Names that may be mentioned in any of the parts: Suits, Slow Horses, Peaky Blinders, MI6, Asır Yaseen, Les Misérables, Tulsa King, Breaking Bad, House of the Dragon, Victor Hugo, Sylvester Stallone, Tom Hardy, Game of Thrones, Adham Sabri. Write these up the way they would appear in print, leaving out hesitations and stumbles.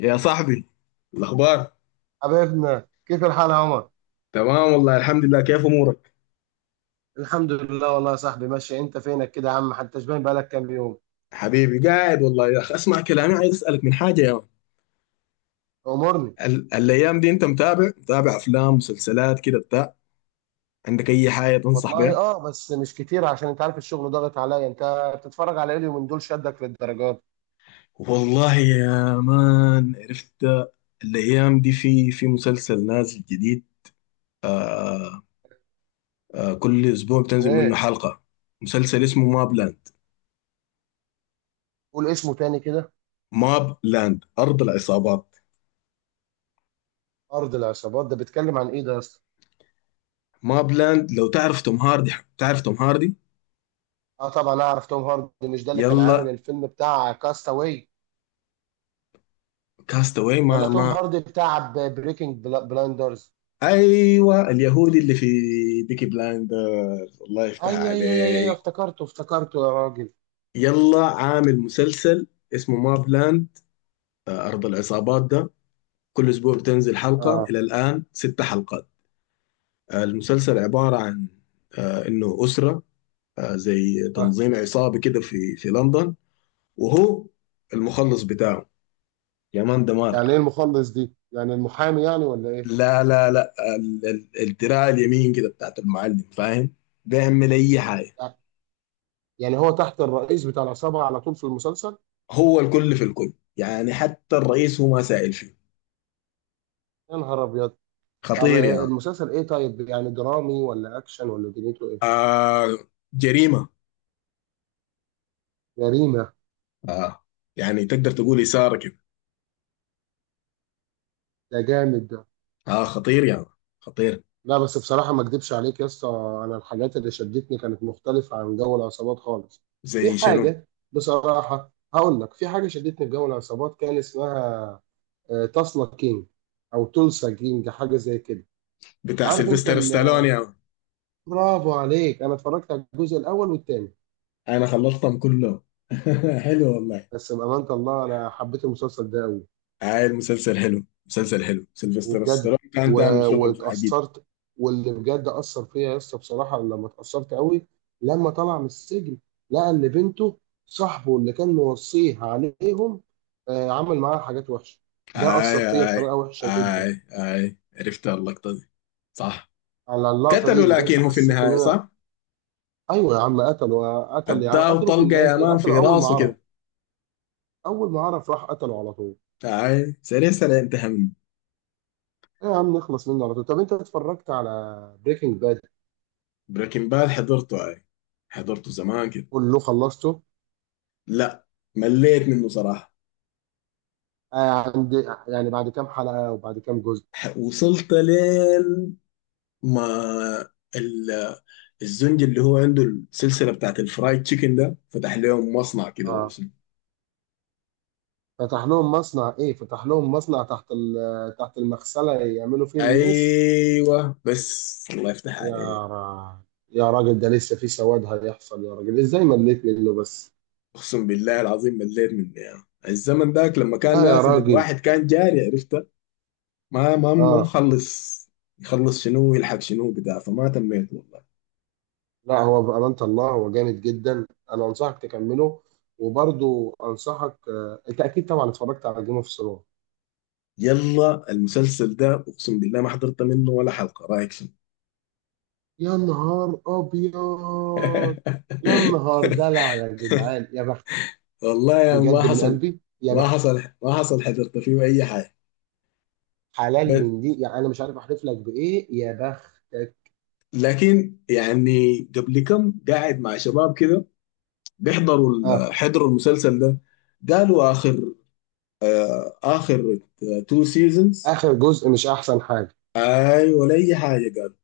يا صاحبي، الأخبار؟ حبيبنا، كيف الحال يا عمر؟ تمام والله، الحمد لله. كيف أمورك؟ الحمد لله والله يا صاحبي ماشي. انت فينك كده يا عم؟ حتى شبان، بقالك كام يوم؟ حبيبي قاعد والله يا أخي. أسمع كلامي، عايز أسألك من حاجة يا مان. امورني. الأيام دي أنت متابع أفلام مسلسلات كده بتاع؟ عندك أي حاجة تنصح والله بها؟ بس مش كتير، عشان انت عارف الشغل ضاغط عليا. انت بتتفرج على ايه اليومين دول شدك للدرجات؟ والله يا مان عرفت، الأيام دي في مسلسل نازل جديد. آه، كل أسبوع اسمه بتنزل منه ايه؟ حلقة. مسلسل اسمه ماب لاند. قول اسمه تاني كده. ماب لاند، أرض العصابات. ارض العصابات، ده بيتكلم عن ايه ده يا اسطى؟ ماب لاند، لو تعرف توم هاردي؟ تعرف توم هاردي؟ اه طبعا اعرف توم هاردي، مش ده اللي كان عامل يلا، الفيلم بتاع كاستاوي؟ كاستاوي ولا ما توم ما هاردي بتاع بريكنج بلاندرز؟ ايوه، اليهودي اللي في بيكي بلايندر. الله يفتح اي عليك. افتكرته يا راجل. يلا، عامل مسلسل اسمه ماب لاند، ارض العصابات ده. كل اسبوع بتنزل حلقه، اه. الى الان ست حلقات. المسلسل عباره عن انه اسره، زي اه، تنظيم عصابي كده في لندن. وهو المخلص بتاعه، يا مان يعني ايه دمار. المخلص دي؟ يعني المحامي يعني ولا ايه؟ لا لا لا، الدراع اليمين كده بتاعت المعلم، فاهم؟ بيعمل اي حاجه. يعني هو تحت الرئيس بتاع العصابة على طول في المسلسل؟ هو الكل في الكل يعني، حتى الرئيس هو ما سائل فيه. يا نهار أبيض. طب خطير يعني. المسلسل إيه طيب؟ يعني درامي ولا أكشن ولا دنيته إيه؟ آه، جريمة. جريمة. آه، يعني تقدر تقول إثارة كده. ده جامد ده. آه خطير يعني، خطير. لا بس بصراحة ما أكدبش عليك يا اسطى، أنا الحاجات اللي شدتني كانت مختلفة عن جو العصابات خالص. زي في شنو؟ حاجة بصراحة هقول لك، في حاجة شدتني في جو العصابات كان اسمها تسلا كينج، أو تولسا كينج، حاجة زي كده. بتاع عارف أنت سيلفستر ستالون يعني؟ برافو عليك. أنا اتفرجت على الجزء الأول والتاني، أنا خلصتهم كلهم. حلو والله. بس بأمانة الله أنا حبيت المسلسل ده أوي. آه، المسلسل حلو، مسلسل حلو. سيلفستر وبجد ستالون كان و... تعمل شغل عجيب. واتأثرت. واللي بجد أثر فيا يا اسطى بصراحة، لما اتأثرت قوي لما طلع من السجن، لقى إن بنته صاحبه اللي كان موصيه عليهم آه عمل معاها حاجات وحشة. ده آي، أثر فيا آي، بطريقة وحشة جدا. آي آي، عرفت اللقطة دي، صح؟ على اللقطة دي قتلوا، بجد لكن هو في حسيت إن النهاية، أنا. صح؟ أيوه يا عم قتله، قتل يا عم، اداه قتله في طلقة النهاية يا إيه؟ مان قتله في أول ما راسه عرف. كده. أول ما عرف راح قتله على طول. اي سيريس انا انتهى. إيه يا عم، نخلص منه على طول. طب أنت اتفرجت على بريكنج باد؟ بريكنج باد حضرته اي، حضرته زمان كده. كله خلصته؟ لا، مليت منه صراحة. آه عند، يعني بعد كام حلقة وبعد كام جزء؟ وصلت لين ما ال- الزنج اللي هو عنده السلسلة بتاعت الفرايد تشيكن ده، فتح لهم مصنع كده ولا اه. شنو؟ فتح لهم مصنع ايه؟ فتح لهم مصنع تحت تحت المغسلة، يعملوا فيه الميس. ايوه بس، الله يفتح يا عليك. را... يا راجل ده لسه في سواد هيحصل، يا راجل ازاي مليت منه بس؟ اقسم بالله العظيم مليت منه. يعني الزمن ذاك لما كان لا يا نازل راجل. الواحد كان جاري عرفته، ما اه. مخلص. يخلص شنو، يلحق شنو بتاع، فما تميت والله. لا، هو بأمانة الله هو جامد جدا، انا انصحك تكمله. وبرضو انصحك، انت اكيد طبعا اتفرجت على جيم اوف ثرونز. يلا، المسلسل ده اقسم بالله ما حضرت منه ولا حلقه، رايك شنو؟ يا نهار ابيض. يا نهار دلع يا جدعان، يا بختك. والله يا ما بجد من حصل. قلبي، يا ما بخت حصل. ما حصل، حضرت فيه اي حاجه؟ حلال بس من دي يعني. انا مش عارف احلف لك بايه، يا بختك. لكن يعني قبل كم، قاعد مع شباب كده اه حضروا المسلسل ده. قالوا اخر، اخر تو سيزونز. اخر جزء مش احسن حاجه، اي، ولا اي حاجه قالوا.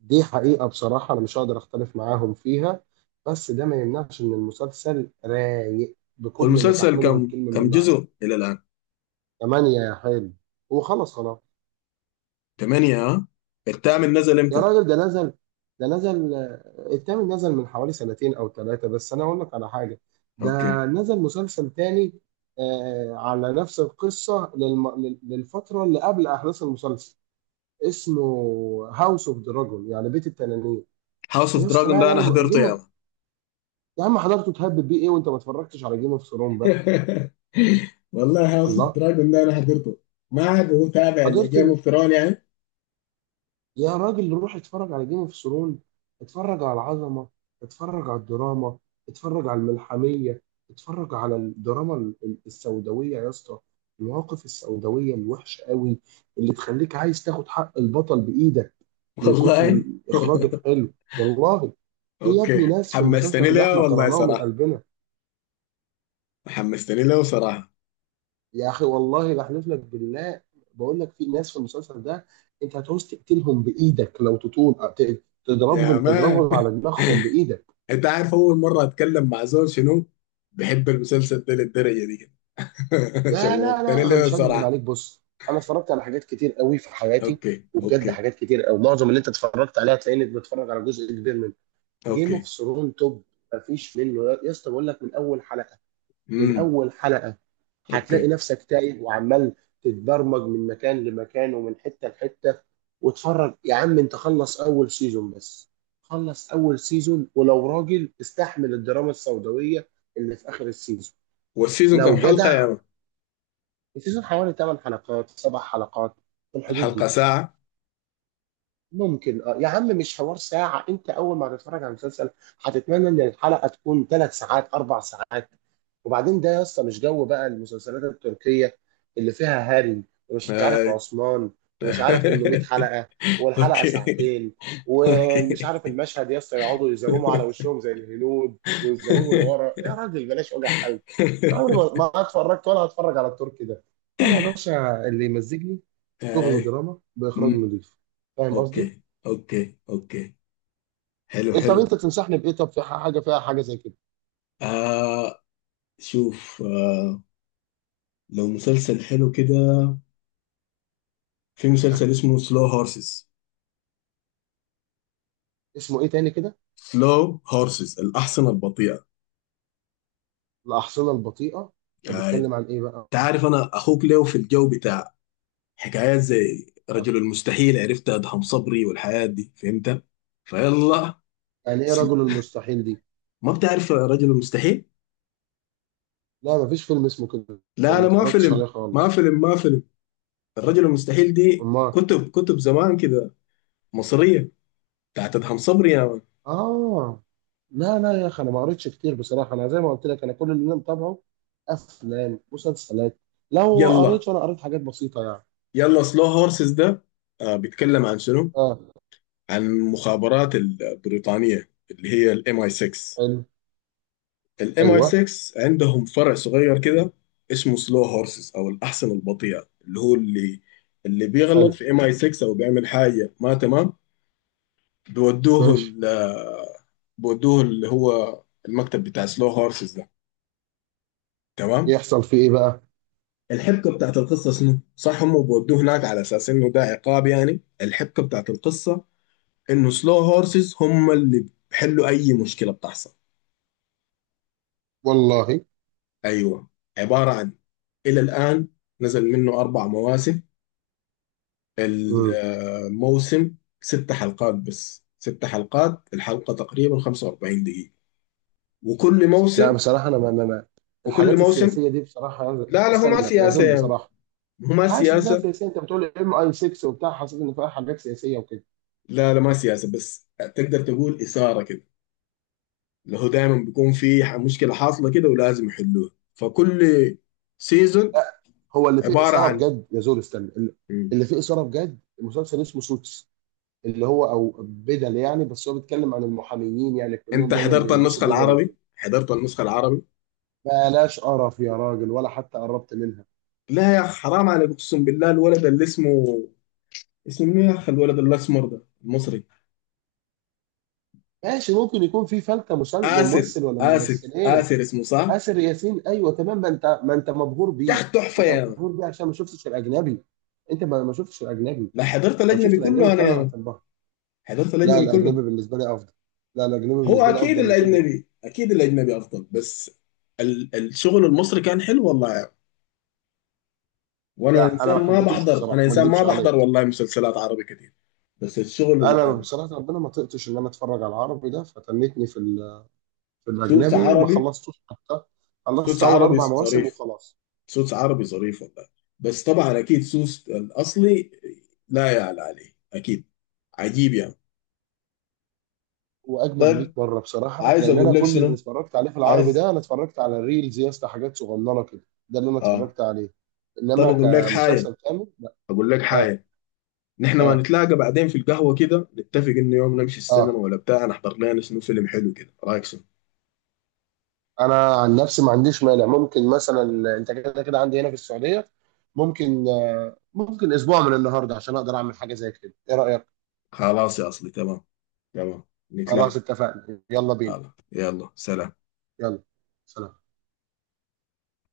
دي حقيقه. بصراحه انا مش هقدر اختلف معاهم فيها، بس ده ما يمنعش ان المسلسل رايق هو بكل ما المسلسل تحمله كم الكلمه كم من معنى. جزء الى الان؟ ثمانية يا حلو، وخلص خلاص. ثمانية ها! الثامن نزل يا امتى؟ راجل ده نزل، ده نزل التامن نزل من حوالي سنتين او ثلاثة. بس انا اقول لك على حاجة، ده اوكي. نزل مسلسل تاني آه على نفس القصة للفترة اللي قبل احداث المسلسل، اسمه هاوس اوف دراجون، يعني بيت التنانين. هاوس اوف يا اسطى دراجون لا ده لا، انا حضرته يا. يا عم حضرته تهبب بيه ايه وانت ما اتفرجتش على جيم اوف ثرون بقى؟ والله، هاوس اوف الله. دراجون ده انا حضرته. ما عاد متابع لجيم حضرت. اوف ثرون يعني. يا راجل روح اتفرج على جيم اوف ثرون. اتفرج على العظمه، اتفرج على الدراما، اتفرج على الملحميه، اتفرج على الدراما السوداويه يا اسطى، المواقف السوداويه الوحشه قوي اللي تخليك عايز تاخد حق البطل بايدك من كتر والله. الاخراج الحلو. والله في يا ابني اوكي، ناس في حمستني المسلسل ده له احنا والله كرهناهم من صراحه. قلبنا. حمستني له صراحه. يا اخي والله بحلف لك بالله، بقول لك في ناس في المسلسل ده انت هتعوز تقتلهم بايدك لو تطول، تضربهم، يا مان. تضربهم على دماغهم بايدك. انت عارف اول مره اتكلم مع زول شنو بحب المسلسل ده للدرجه دي كده. لا لا شوقتني لا، انا له مش هكذب صراحه. عليك. بص، انا اتفرجت على حاجات كتير قوي في حياتي اوكي، وبجد، اوكي، حاجات كتير قوي. معظم اللي انت اتفرجت عليها هتلاقيني بتفرج على جزء كبير منه. جيم اوف اوكي. ثرون توب، مفيش منه. يا اسطى بقول لك، من اول حلقه، من امم. اول حلقه هتلاقي اوكي. نفسك تايه وعمال تتبرمج من مكان لمكان ومن حته لحته. واتفرج يا عم، انت خلص اول سيزون بس، خلص اول سيزون. ولو راجل استحمل الدراما السوداويه اللي في اخر السيزون، والسيزون كم لو حلقه جدع. يا مان؟ السيزون حوالي 8 حلقات، 7 حلقات، في الحدود الحلقه دي. ساعه؟ ممكن اه يا عم، مش حوار ساعة. انت اول ما هتتفرج على المسلسل، هتتمنى ان الحلقة تكون ثلاث ساعات، اربع ساعات. وبعدين ده يا اسطى مش جو بقى المسلسلات التركية اللي فيها هاري، ومش عارف هاي. عثمان، ومش عارف 800 حلقة، والحلقة اوكي، ساعتين، ومش عارف المشهد يا اسطى يقعدوا يزوموا على اوكي. وشهم زي الهنود ويزوموا لورا. يا راجل بلاش وجع قلب، انا عمري ما اتفرجت ولا هتفرج على التركي ده. انا يا باشا اللي يمزجني شغل اي. دراما باخراج امم. نظيف، فاهم قصدي؟ اوكي، اوكي، اوكي. حلو، إيه، طب حلو. انت تنصحني بايه؟ طب في حاجه فيها حاجه زي كده؟ آه شوف، آه، لو مسلسل حلو كده، في أه. مسلسل اسمه سلو هورسز. اسمه ايه تاني كده؟ سلو هورسز، الأحصنة البطيئة. الاحصنه البطيئه؟ انت آه. بتتكلم عن ايه بقى؟ تعرف أنا أخوك ليه في الجو بتاع حكايات زي أه. رجل المستحيل؟ عرفت أدهم صبري والحياة دي، فهمت؟ فيلا. يعني ايه سل... رجل المستحيل دي؟ ما بتعرف رجل المستحيل؟ لا مفيش فيلم اسمه كده. لا ما لا، ما اتفرجتش فيلم، عليه ما خالص. فيلم، ما فيلم. الرجل المستحيل دي امال. كتب، زمان كده. مصرية، بتاعت ادهم صبري يا مان. اه. لا لا يا اخي، انا ما قريتش كتير بصراحه. انا زي ما قلت لك، انا كل اللي انا متابعه افلام، مسلسلات. لو قريت يلا، فانا قريت حاجات بسيطه يعني. يلا سلو هورسز ده، آه، بيتكلم عن شنو؟ اه. عن المخابرات البريطانية، اللي هي الام اي 6. حلو. الام اي ايوه. 6 عندهم فرع صغير كده اسمه سلو هورسز، او الاحصنة البطيئة، اللي هو اللي بيغلط حلو. في ام اي 6 او بيعمل حاجة ما تمام، بيودوه ماشي. بودوه اللي هو المكتب بتاع سلو هورسز ده، تمام؟ يحصل في ايه بقى؟ الحبكة بتاعت القصة شنو؟ صح، هم بودوه هناك على أساس إنه ده عقاب. يعني الحبكة بتاعت القصة إنه سلو هورسز هم اللي بيحلوا أي مشكلة بتحصل. والله. أيوه، عبارة عن، إلى الآن نزل منه أربع مواسم. الموسم ست حلقات بس، ست حلقات، الحلقة تقريبا 45 دقيقة. وكل لا موسم، بصراحة أنا وكل الحاجات موسم السياسية دي بصراحة لا لا، هو ما استنى سياسة يزول يا عم. بصراحة. هو ما حاسس إنها سياسة. سياسية، أنت بتقول ام أي 6 وبتاع، حاسس إن فيها حاجات سياسية وكده. لا لا، ما سياسة، بس تقدر تقول إثارة كده. اللي هو دايما بيكون في مشكلة حاصلة كده ولازم يحلوها. فكل سيزون لا، هو اللي فيه عبارة إثارة عن. بجد يزول استنى. مم. اللي فيه إثارة بجد مسلسل اسمه سوتس، اللي هو أو بدل يعني. بس هو بيتكلم عن المحاميين، يعني كلهم انت دايما حضرت بيلبسوا النسخة بدل العربي؟ وكده. حضرت النسخة العربي؟ بلاش قرف يا راجل، ولا حتى قربت منها. لا يا أخ، حرام عليك، أقسم بالله الولد اللي اسمه، اسمه مين يا أخ، الولد الأسمر ده المصري، ماشي، ممكن يكون في فلتة آسر، ممثل ولا آسر، ممثلين. آسر اسمه صح؟ آسر ياسين، ايوه تمام، ما انت ما انت مبهور يا بيه. أخ تحفة انت يا مان. مبهور بيه عشان ما شفتش الاجنبي، انت ما شفتش الاجنبي. لا، حضرت لو شفت الأجنبي الاجنبي كله أنا فانا يا مان. هتنبهر. حضرت لا الأجنبي كله. الاجنبي بالنسبه لي افضل، لا الاجنبي هو بالنسبه لي أكيد افضل 200 مره. الأجنبي، أكيد الأجنبي أفضل، بس الشغل المصري كان حلو والله. وانا لا انا ما انسان ما حبيتوش بحضر بصراحه، انا ما انسان ما اكذبش بحضر عليك. والله مسلسلات عربي كتير. بس انا بصراحه ربنا ما طقتش ان انا اتفرج على العربي ده، فتنتني في في السوتس الاجنبي، ما عربي، خلصتوش حتى. خلصت سوتس اول عربي اربع مواسم ظريف، وخلاص. سوتس عربي ظريف والله. بس طبعا اكيد سوتس الاصلي لا يعلى عليه، اكيد، عجيب يعني. واجمد 100 طيب، مره بصراحه، عايز لان اقول انا لك كل اللي شنو، اتفرجت عليه في العربي عايز. ده انا اتفرجت على الريلز يا اسطى، حاجات صغننه كده. ده اللي انا اه. اتفرجت عليه، طب انما اقول لك حاجه، كمسلسل كامل لا. اقول لك اه. حاجه نحن ما اه. نتلاقى بعدين في القهوه كده، نتفق انه يوم نمشي السينما اه. ولا بتاع، نحضر لنا شنو فيلم حلو كده، رايك شنو؟ انا عن نفسي ما عنديش مانع. ممكن مثلا، انت كده كده عندي هنا في السعوديه، ممكن آه ممكن اسبوع من النهارده عشان اقدر اعمل حاجه زي كده. ايه رايك؟ خلاص يا اصلي، تمام، تمام. نتلاقى. خلاص، اتفقنا، يلا بينا. خلاص، يلا سلام. يلا سلام.